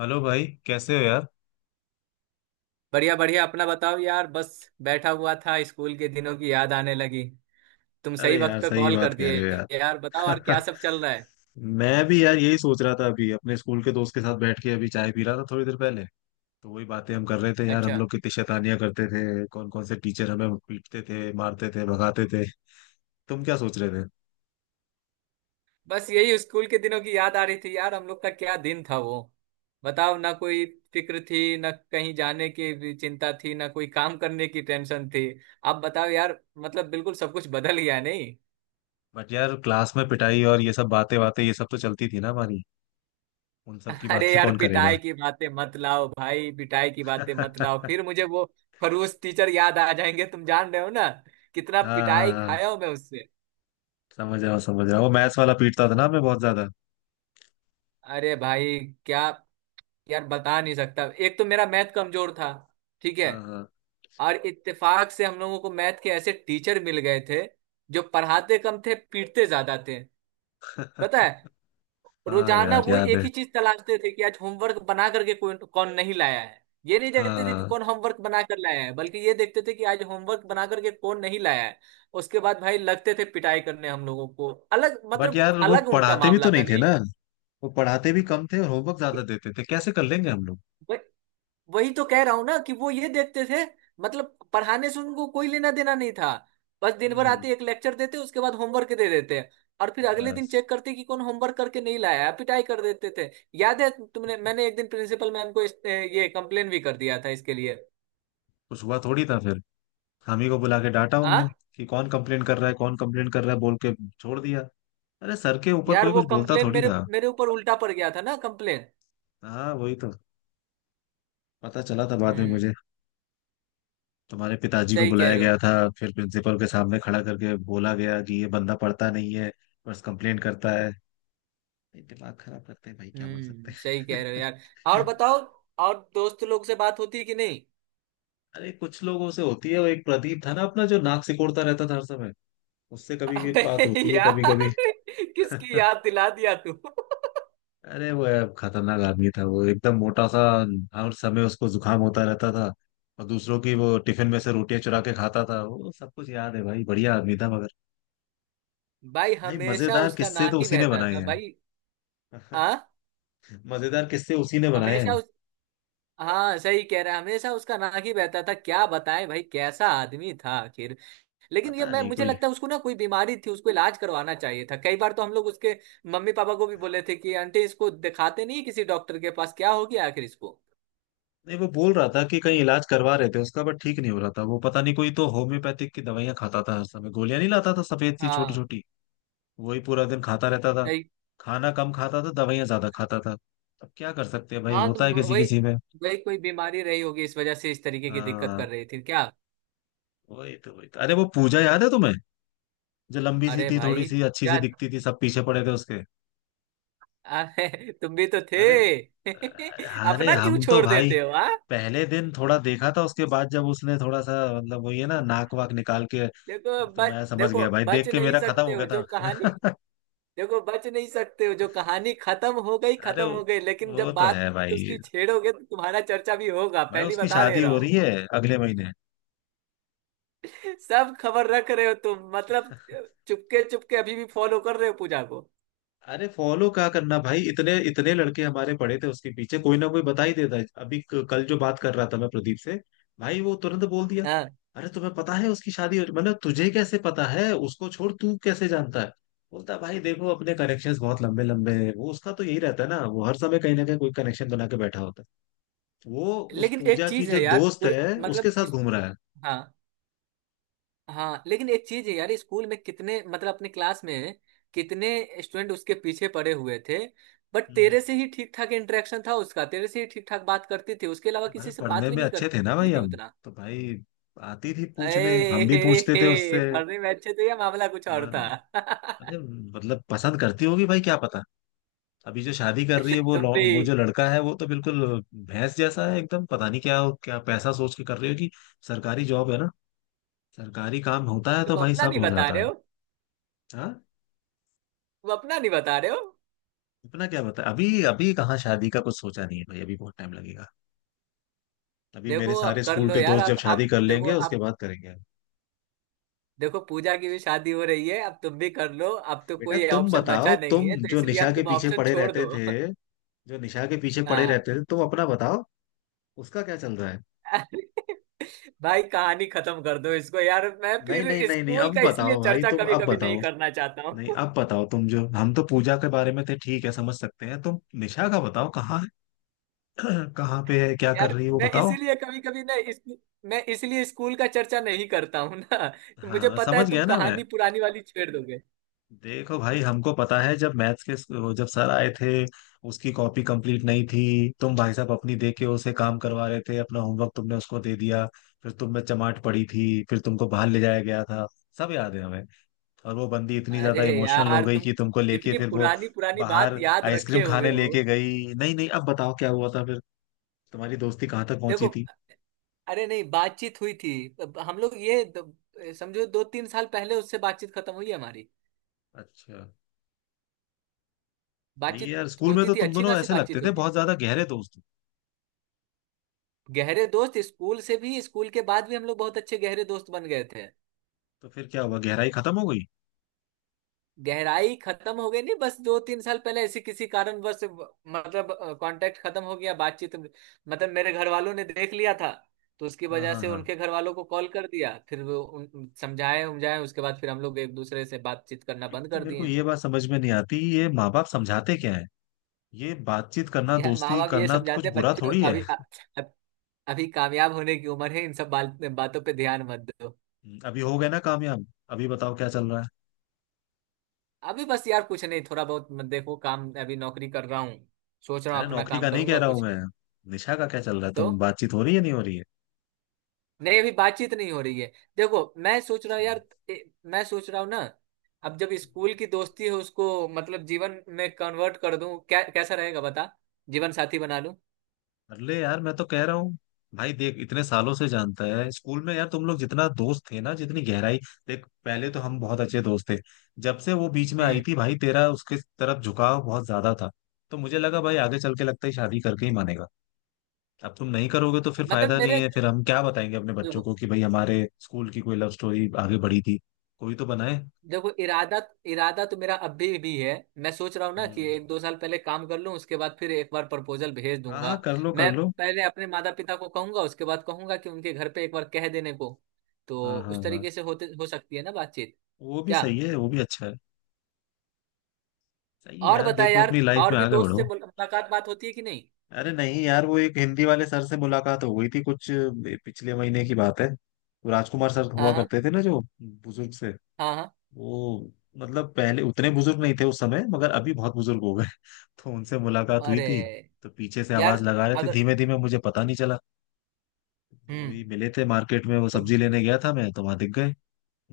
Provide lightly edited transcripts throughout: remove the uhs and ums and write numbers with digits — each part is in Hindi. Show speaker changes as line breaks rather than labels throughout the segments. हेलो भाई, कैसे हो यार।
बढ़िया बढ़िया अपना बताओ यार। बस बैठा हुआ था, स्कूल के दिनों की याद आने लगी। तुम
अरे
सही
यार,
वक्त पे
सही
कॉल
बात
कर
कह रहे हो
दिए यार, बताओ और
यार।
क्या सब चल रहा है।
मैं भी यार यही सोच रहा था, अभी अपने स्कूल के दोस्त के साथ बैठ के अभी चाय पी रहा था थोड़ी देर पहले। तो वही बातें हम कर रहे थे यार, हम
अच्छा।
लोग कितनी शैतानियां करते थे। कौन कौन से टीचर हमें पीटते थे, मारते थे, भगाते थे। तुम क्या सोच रहे थे।
बस यही स्कूल के दिनों की याद आ रही थी यार, हम लोग का क्या दिन था वो। बताओ, ना कोई फिक्र थी, ना कहीं जाने की भी चिंता थी, ना कोई काम करने की टेंशन थी। अब बताओ यार, मतलब बिल्कुल सब कुछ बदल गया नहीं।
बट यार, क्लास में पिटाई और ये सब बातें बातें, ये सब तो चलती थी ना हमारी। उन सब की
अरे
बातें
यार
कौन करेगा।
पिटाई की बातें मत लाओ भाई, पिटाई की बातें मत लाओ, फिर मुझे वो खड़ूस टीचर याद आ जाएंगे। तुम जान रहे हो ना कितना
हाँ हाँ
पिटाई
हाँ।
खाया हूं मैं उससे।
समझ रहा हूँ समझ रहा हूँ, वो मैथ्स वाला पीटता था ना हमें बहुत ज्यादा।
अरे भाई। क्या। यार बता नहीं सकता, एक तो मेरा मैथ कमजोर था। ठीक है।
हाँ हाँ।
और इत्तेफाक से हम लोगों को मैथ के ऐसे टीचर मिल गए थे जो पढ़ाते कम थे पीटते ज्यादा थे। पता है,
हाँ
रोजाना
यार,
वो
याद
एक
है।
ही चीज तलाशते थे कि आज होमवर्क बना करके कौन कौन नहीं लाया है। ये नहीं देखते थे कि
हाँ।
कौन होमवर्क बना कर लाया है, बल्कि ये देखते थे कि आज होमवर्क बना करके कौन नहीं लाया है। उसके बाद भाई लगते थे पिटाई करने, हम लोगों को अलग,
बट
मतलब
यार, वो
अलग उनका
पढ़ाते भी
मामला
तो
था।
नहीं थे ना। वो पढ़ाते भी कम थे और होमवर्क ज्यादा
नहीं,
देते थे, कैसे कर लेंगे हम लोग।
वही तो कह रहा हूं ना कि वो ये देखते थे। मतलब पढ़ाने से उनको कोई लेना देना नहीं था। बस दिन भर
हम्म।
आते, एक लेक्चर देते, उसके बाद होमवर्क दे देते। और फिर अगले दिन
बस,
चेक करते कि कौन होमवर्क करके नहीं लाया है, पिटाई कर देते थे। याद है, तुमने मैंने एक दिन प्रिंसिपल मैम को ये कंप्लेन भी कर दिया था इसके लिए।
कुछ हुआ थोड़ी था फिर। हम ही को बुला के डांटा
हाँ
उनने कि कौन कंप्लेन कर रहा है, कौन कंप्लेन कर रहा है बोल के छोड़ दिया। अरे, सर के ऊपर
यार,
कोई
वो
कुछ बोलता
कंप्लेन
थोड़ी
मेरे
था।
मेरे ऊपर उल्टा पड़ गया था ना, कंप्लेन।
हाँ, वही तो। पता चला था बाद में
हम्म,
मुझे। तुम्हारे पिताजी को
सही कह
बुलाया
रहे हो।
गया था, फिर प्रिंसिपल के सामने खड़ा करके बोला गया कि ये बंदा पढ़ता नहीं है, बस कंप्लेन करता है। भाई, दिमाग खराब करते हैं भाई, क्या बोल सकते
हम्म, सही कह रहे हो यार। और
हैं।
बताओ, और दोस्त लोग से बात होती है कि नहीं।
अरे, कुछ लोगों से होती है। वो एक प्रदीप था ना अपना, जो नाक सिकोड़ता रहता था हर समय। उससे कभी भी
अबे
बात होती है, कभी
यार,
कभी।
किसकी याद दिला दिया तू।
अरे वो यार, खतरनाक आदमी था वो, एकदम मोटा सा। हर समय उसको जुकाम होता रहता था। और दूसरों की वो टिफिन में से रोटियां चुरा के खाता था, वो सब कुछ याद है भाई, बढ़िया आदमी था मगर।
भाई
भाई,
हमेशा
मजेदार
उसका
किस्से
नाक
तो
ही
उसी ने
बहता
बनाए
था
हैं।
भाई। हाँ।
मजेदार किस्से उसी ने बनाए
हमेशा
हैं।
उस हाँ, सही कह रहा है, हमेशा उसका नाक ही बहता था। क्या बताएं भाई, कैसा आदमी था आखिर। लेकिन ये
पता
मैं,
नहीं,
मुझे
कोई।
लगता है उसको ना कोई बीमारी थी, उसको इलाज करवाना चाहिए था। कई बार तो हम लोग उसके मम्मी पापा को भी बोले थे कि आंटी इसको दिखाते नहीं किसी डॉक्टर के पास, क्या हो गया आखिर इसको।
नहीं, वो बोल रहा था कि कहीं इलाज करवा रहे थे उसका, बट ठीक नहीं हो रहा था वो, पता नहीं, कोई तो होम्योपैथिक की दवाइयां खाता था हर समय, गोलियां नहीं लाता था सफेद सी छोटी
हाँ।
छोटी। वही पूरा दिन खाता रहता था।
सही।
खाना कम खाता था, दवाइयां ज्यादा खाता था। अब क्या कर सकते हैं भाई,
हाँ, तो
होता है किसी
वही।
किसी में।
वही कोई बीमारी रही होगी इस वजह से, इस तरीके की दिक्कत कर
हाँ,
रही थी क्या।
वही तो वही तो। अरे, वो पूजा याद है तुम्हें, जो लंबी सी
अरे
थी, थोड़ी
भाई।
सी अच्छी सी
क्या।
दिखती थी, सब पीछे पड़े थे उसके।
अरे, तुम भी तो थे।
अरे। अरे,
अपना क्यों
हम तो
छोड़
भाई
देते हो, हाँ।
पहले दिन थोड़ा देखा था, उसके बाद जब उसने थोड़ा सा, मतलब वही है ना, नाक वाक निकाल के, तो मैं समझ
देखो
गया भाई,
बच
देख के
नहीं
मेरा खत्म
सकते
हो
हो
गया
जो कहानी।
था।
देखो बच नहीं सकते हो, जो कहानी खत्म हो गई
अरे
खत्म
वो
हो गई, लेकिन
वो
जब
तो
बात
है भाई।
उसकी छेड़ोगे तो तुम्हारा चर्चा भी होगा,
भाई,
पहली
उसकी
बता दे
शादी
रहा
हो रही
हूँ।
है अगले महीने।
सब खबर रख रहे हो तुम, मतलब। चुपके चुपके अभी भी फॉलो कर रहे हो पूजा को।
अरे, फॉलो क्या करना भाई, इतने इतने लड़के हमारे पड़े थे उसके पीछे, कोई ना कोई बता ही देता है। अभी कल जो बात कर रहा था मैं प्रदीप से, भाई वो तुरंत बोल दिया।
हाँ।
अरे, तुम्हें पता है मतलब तुझे कैसे पता है, उसको छोड़, तू कैसे जानता है। बोलता है, भाई देखो, अपने कनेक्शंस बहुत लंबे लंबे हैं। वो, उसका तो यही रहता है ना, वो हर समय कहीं ना कहीं कोई कनेक्शन बना के बैठा होता है। वो उस
लेकिन एक
पूजा की
चीज
जो
है यार
दोस्त
पूरे,
है उसके
मतलब
साथ
इस।
घूम रहा है।
हाँ। हाँ, लेकिन एक चीज है यार, स्कूल में कितने, मतलब अपने क्लास में कितने स्टूडेंट उसके पीछे पड़े हुए थे। बट
हम्म।
तेरे से ही ठीक ठाक इंटरेक्शन था उसका, तेरे से ही ठीक ठाक बात करती थी, उसके अलावा
भाई,
किसी से
पढ़ने
बात भी
में
नहीं
अच्छे थे ना
करती
भाई
थी
हम,
उतना।
तो भाई आती थी
ए,
पूछने, हम भी
हे,
पूछते थे
हे,
उससे।
पढ़ने में अच्छे थे या मामला कुछ और था।
अरे, मतलब पसंद करती होगी भाई, क्या पता। अभी जो शादी कर रही है वो
तुम भी।
वो जो लड़का है वो तो बिल्कुल भैंस जैसा है एकदम, पता नहीं क्या। क्या पैसा सोच के कर रही होगी। सरकारी जॉब है ना। सरकारी काम होता है
तुम
तो भाई
अपना
सब
नहीं
हो
बता
जाता
रहे
है।
हो।
हाँ।
तुम अपना नहीं बता रहे हो।
अपना क्या बता, अभी अभी कहाँ, शादी का कुछ सोचा नहीं है भाई, अभी बहुत टाइम लगेगा। अभी मेरे
देखो
सारे
अब कर
स्कूल
लो
के
यार।
दोस्त जब
आप
शादी
आप
कर
देखो
लेंगे, उसके
आप।
बाद करेंगे।
देखो पूजा की भी शादी हो रही है, अब तुम भी कर लो। अब तो
बेटा
कोई
तुम
ऑप्शन
बताओ,
बचा नहीं
तुम
है, तो
जो
इसलिए
निशा
अब
के
तुम
पीछे
ऑप्शन
पड़े
छोड़
रहते
दो।
थे, जो निशा के पीछे पड़े
हाँ।
रहते थे, तुम अपना बताओ, उसका क्या चल रहा है।
भाई कहानी खत्म कर दो इसको यार, मैं
नहीं
फिर
नहीं नहीं नहीं,
स्कूल
अब
का इसलिए
बताओ भाई,
चर्चा
तुम
कभी
अब
कभी नहीं
बताओ।
करना चाहता
नहीं,
हूँ।
अब बताओ तुम, जो हम तो पूजा के बारे में थे ठीक है, समझ सकते हैं, तुम निशा का बताओ कहाँ है। कहाँ पे है, क्या कर
यार
रही है वो,
मैं
बताओ।
इसीलिए कभी कभी ना मैं इसलिए स्कूल का चर्चा नहीं करता हूँ ना, तो
हाँ,
मुझे
मैं
पता है
समझ
तुम
गया ना मैं।
कहानी पुरानी वाली छेड़ दोगे।
देखो भाई, हमको पता है, जब मैथ्स के, जब सर आए थे, उसकी कॉपी कंप्लीट नहीं थी। तुम भाई साहब अपनी दे के उसे काम करवा रहे थे, अपना होमवर्क तुमने उसको दे दिया। फिर तुम में चमाट पड़ी थी, फिर तुमको बाहर ले जाया गया था। सब याद है हमें। और वो बंदी इतनी ज्यादा
अरे
इमोशनल हो
यार
गई
तुम
कि तुमको लेके
कितनी
फिर वो
पुरानी पुरानी बात
बाहर
याद
आइसक्रीम
रखे हुए
खाने
हो।
लेके गई। नहीं नहीं, अब बताओ क्या हुआ था फिर, तुम्हारी दोस्ती कहाँ तक पहुंची
देखो।
थी।
अरे नहीं बातचीत हुई थी। अब हम लोग ये समझो दो तीन साल पहले उससे बातचीत खत्म हुई है हमारी।
अच्छा। सही है
बातचीत
यार, स्कूल में
होती
तो
थी,
तुम
अच्छी
दोनों
खासी
ऐसे लगते
बातचीत
थे
होती थी।
बहुत ज्यादा गहरे दोस्त हो।
गहरे दोस्त स्कूल से भी, स्कूल के बाद भी हम लोग बहुत अच्छे गहरे दोस्त बन गए थे।
तो फिर क्या हुआ, गहराई खत्म हो गई।
गहराई खत्म हो गई नहीं, बस दो तीन साल पहले ऐसे किसी कारणवश मतलब कांटेक्ट खत्म हो गया। बातचीत मतलब मेरे घर वालों ने देख लिया था। तो उसकी
हाँ
वजह
हाँ
से
हाँ।
उनके घर वालों को कॉल कर दिया, फिर वो समझाए उमझाए, उसके बाद फिर हम लोग एक दूसरे से बातचीत करना
एक
बंद
तो
कर
मेरे को
दिए।
ये बात समझ में नहीं आती, ये माँ बाप समझाते क्या है। ये बातचीत करना,
यार माँ
दोस्ती
बाप ये
करना तो कुछ
समझाते हैं,
बुरा
बच्चों
थोड़ी है।
अभी अ- अभी कामयाब होने की उम्र है, इन सब बातों पे ध्यान मत दो।
अभी हो गए ना कामयाब। अभी बताओ क्या चल रहा है।
अभी बस यार कुछ नहीं, थोड़ा बहुत मत देखो काम, अभी नौकरी कर रहा हूँ, सोच रहा
अरे,
हूँ अपना
नौकरी का
काम
नहीं कह
करूंगा
रहा हूँ
कुछ।
मैं। निशा का क्या चल रहा है
तो
तुम, बातचीत हो रही है नहीं हो रही है।
नहीं अभी बातचीत नहीं हो रही है। देखो मैं सोच रहा हूँ यार। ए, मैं सोच रहा हूँ ना, अब जब स्कूल
अच्छा।
की दोस्ती है उसको मतलब जीवन में कन्वर्ट कर दूं, क्या कैसा रहेगा बता। जीवन साथी बना लूं।
अरे यार, मैं तो कह रहा हूँ भाई, देख, इतने सालों से जानता है स्कूल में यार, तुम लोग जितना दोस्त थे ना, जितनी गहराई। देख, पहले तो हम बहुत अच्छे दोस्त थे। जब से वो बीच में आई
हम्म।
थी भाई, तेरा उसके तरफ झुकाव बहुत ज्यादा था। तो मुझे लगा भाई, आगे चल के लगता है शादी करके ही मानेगा। अब तुम नहीं करोगे तो फिर
मतलब
फायदा नहीं
मेरे,
है, फिर हम क्या बताएंगे अपने बच्चों को कि भाई हमारे स्कूल की कोई लव स्टोरी आगे बढ़ी थी। कोई तो बनाए।
देखो इरादा, इरादा तो मेरा अभी भी है। मैं सोच रहा हूँ ना कि
हम्म।
एक दो साल पहले काम कर लूँ, उसके बाद फिर एक बार प्रपोजल भेज
हाँ
दूंगा।
हाँ, कर लो कर
मैं
लो।
पहले अपने माता पिता को कहूंगा, उसके बाद कहूंगा कि उनके घर पे एक बार कह देने को। तो
हाँ हाँ
उस
हाँ,
तरीके से होते, हो सकती है ना बातचीत।
वो भी
क्या।
सही है, वो भी अच्छा है। सही है
और
यार,
बता
देखो
यार,
अपनी लाइफ
और
में
भी
आगे
दोस्त से
बढ़ो।
मुलाकात बात होती है कि नहीं।
अरे नहीं यार, वो एक हिंदी वाले सर से मुलाकात हो गई थी, कुछ पिछले महीने की बात है, वो राजकुमार सर हुआ
हाँ हाँ
करते थे ना, जो बुजुर्ग से।
हाँ। हाँ।
वो मतलब पहले उतने बुजुर्ग नहीं थे उस समय, मगर अभी बहुत बुजुर्ग हो गए। तो उनसे मुलाकात हुई
अरे
थी। तो पीछे से आवाज
यार।
लगा रहे थे
अगर।
धीमे धीमे, मुझे पता नहीं चला।
हम्म।
वही मिले थे मार्केट में, वो
तो
सब्जी लेने गया था मैं, तो वहां दिख गए।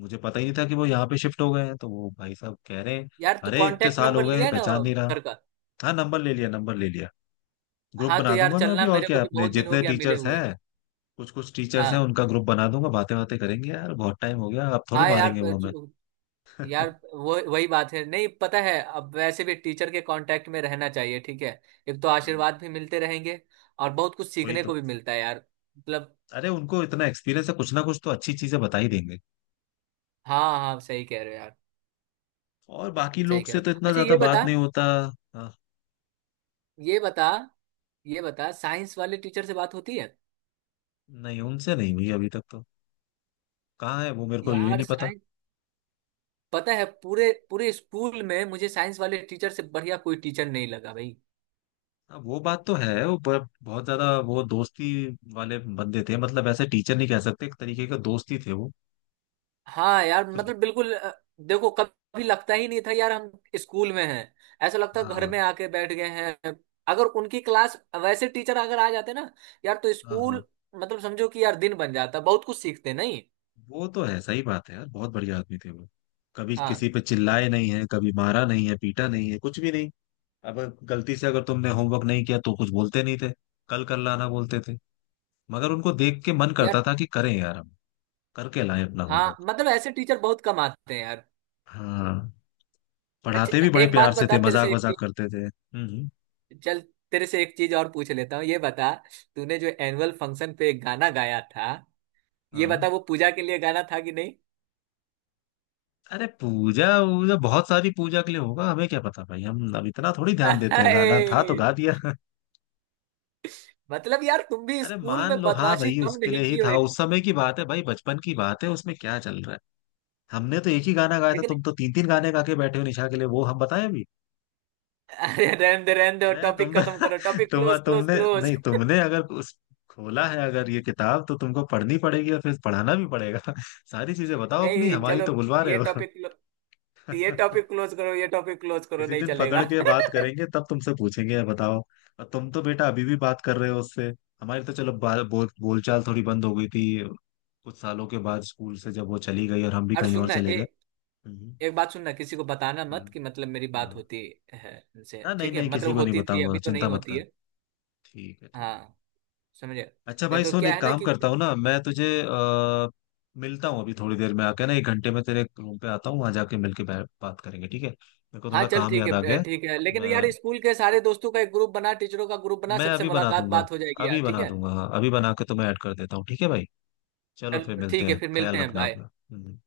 मुझे पता ही नहीं था कि वो यहाँ पे शिफ्ट हो गए हैं, तो वो भाई साहब कह रहे हैं,
यार तू
अरे इतने
कांटेक्ट
साल हो
नंबर
गए
लिया ना,
पहचान नहीं रहा।
सर का।
हाँ, नंबर ले लिया नंबर ले लिया। ग्रुप
हाँ। तो
बना
यार
दूंगा मैं अभी,
चलना,
और
मेरे को
क्या
भी
अपने
बहुत दिन हो
जितने
गया मिले
टीचर्स
हुए।
हैं, कुछ कुछ टीचर्स हैं,
हाँ
उनका ग्रुप बना दूंगा, बातें बातें करेंगे यार, बहुत टाइम हो गया, अब थोड़ी
हाँ। यार।
मारेंगे वो हमें।
यार वो वही बात है, नहीं पता है अब वैसे भी टीचर के कांटेक्ट में रहना चाहिए। ठीक है, एक तो
हाँ,
आशीर्वाद भी मिलते रहेंगे और बहुत कुछ
वही
सीखने को
तो।
भी मिलता है यार। मतलब।
अरे, उनको इतना एक्सपीरियंस है, कुछ ना कुछ तो अच्छी चीजें बता ही देंगे।
हाँ हाँ सही कह रहे हो यार।
और बाकी
सही
लोग
कह
से
रहे
तो
हो।
इतना
अच्छा
ज्यादा
ये
बात
बता,
नहीं होता। हाँ।
ये बता। ये बता साइंस वाले टीचर से बात होती है।
नहीं, उनसे नहीं हुई अभी तक तो। कहाँ है वो, मेरे को यही
यार
नहीं पता।
साइंस। पता है पूरे पूरे स्कूल में मुझे साइंस वाले टीचर से बढ़िया कोई टीचर नहीं लगा भाई।
हाँ, वो बात तो है। वो बहुत ज्यादा वो दोस्ती वाले बंदे थे, मतलब ऐसे टीचर नहीं कह सकते, एक तरीके का दोस्त ही थे वो।
हाँ यार,
कुछ।
मतलब बिल्कुल देखो कभी लगता ही नहीं था यार हम स्कूल में हैं, ऐसा लगता घर
हाँ
में आके बैठ गए हैं। अगर उनकी क्लास, वैसे टीचर अगर आ जाते ना यार, तो
हाँ हाँ,
स्कूल मतलब समझो कि यार दिन बन जाता, बहुत कुछ सीखते नहीं।
वो तो है, सही बात है यार, बहुत बढ़िया आदमी थे वो। कभी
हाँ
किसी पे चिल्लाए नहीं है, कभी मारा नहीं है, पीटा नहीं है, कुछ भी नहीं। अब गलती से अगर तुमने होमवर्क नहीं किया तो कुछ बोलते नहीं थे, कल कर लाना बोलते थे। मगर उनको देख के मन करता
यार।
था कि करें यार हम, करके लाएं अपना
हाँ,
होमवर्क।
मतलब ऐसे टीचर बहुत कम आते हैं यार।
हाँ, पढ़ाते
अच्छा
भी बड़े
एक
प्यार
बात
से थे,
बता तेरे
मजाक
से एक
मजाक
चीज।
करते थे। हम्म।
चल तेरे से एक चीज और पूछ लेता हूँ, ये बता। तूने जो एनुअल फंक्शन पे एक गाना गाया था, ये
हाँ।
बता वो पूजा के लिए गाना था कि नहीं।
अरे, पूजा वूजा बहुत सारी पूजा के लिए होगा, हमें क्या पता भाई, हम अब इतना थोड़ी ध्यान देते हैं,
अरे
गाना था तो गा दिया।
मतलब यार, तुम भी
अरे
स्कूल
मान
में
लो, हाँ
बदमाशी
भाई
कम
उसके लिए
नहीं
ही
की हो।
था,
एक।
उस समय की बात है भाई, बचपन की बात है, उसमें क्या चल रहा है। हमने तो एक ही गाना गाया था,
लेकिन।
तुम तो तीन तीन गाने गा के बैठे हो निशा के लिए, वो हम बताएं अभी।
अरे रहने दो रहने दो,
मैं तुम
टॉपिक खत्म करो, टॉपिक
तुम
क्लोज क्लोज
तुमने
क्लोज।
नहीं, तुमने अगर उस खोला है, अगर ये किताब, तो तुमको पढ़नी पड़ेगी और फिर पढ़ाना भी पड़ेगा। सारी चीजें बताओ अपनी,
नहीं
हमारी
चलो,
तो बुलवा रहे
ये
हो।
टॉपिक ये टॉपिक क्लोज करो, ये टॉपिक क्लोज करो,
किसी
नहीं
दिन
चलेगा।
पकड़ के बात करेंगे, तब तुमसे पूछेंगे, बताओ। और तुम तो बेटा अभी भी बात कर रहे हो उससे। हमारी तो चलो बा- बोल बोलचाल थोड़ी बंद हो गई थी, कुछ सालों के बाद स्कूल से जब वो चली गई और हम भी
और
कहीं और
सुनना
चले गए। हम्म।
एक बात सुनना किसी को बताना मत
हाँ
कि मतलब मेरी बात
हाँ
होती है इनसे।
हाँ। नहीं
ठीक है,
नहीं,
मतलब
किसी को नहीं
होती थी,
बताऊंगा,
अभी तो नहीं
चिंता मत
होती
कर,
है।
ठीक है ठीक है।
हाँ। समझे।
अच्छा
नहीं
भाई
तो
सुन,
क्या
एक
है ना
काम
कि।
करता हूँ ना, मैं तुझे आ, मिलता हूँ अभी थोड़ी देर में आके ना, 1 घंटे में तेरे रूम पे आता हूँ, वहां जाके मिलके बात करेंगे, ठीक है, मेरे को
हाँ
थोड़ा
चल
काम
ठीक
याद आ गया
है
है।
ठीक है, लेकिन यार
मैं
स्कूल के सारे दोस्तों का एक ग्रुप बना, टीचरों का ग्रुप बना,
मैं
सबसे
अभी बना
मुलाकात
दूंगा,
बात हो जाएगी यार,
अभी
ठीक
बना
है।
दूंगा, हाँ अभी बना के तो मैं ऐड कर देता हूँ, ठीक है भाई। चलो फिर
चल
मिलते
ठीक है
हैं,
फिर मिलते
ख्याल
हैं,
रखना
बाय।
अपना। हम्म।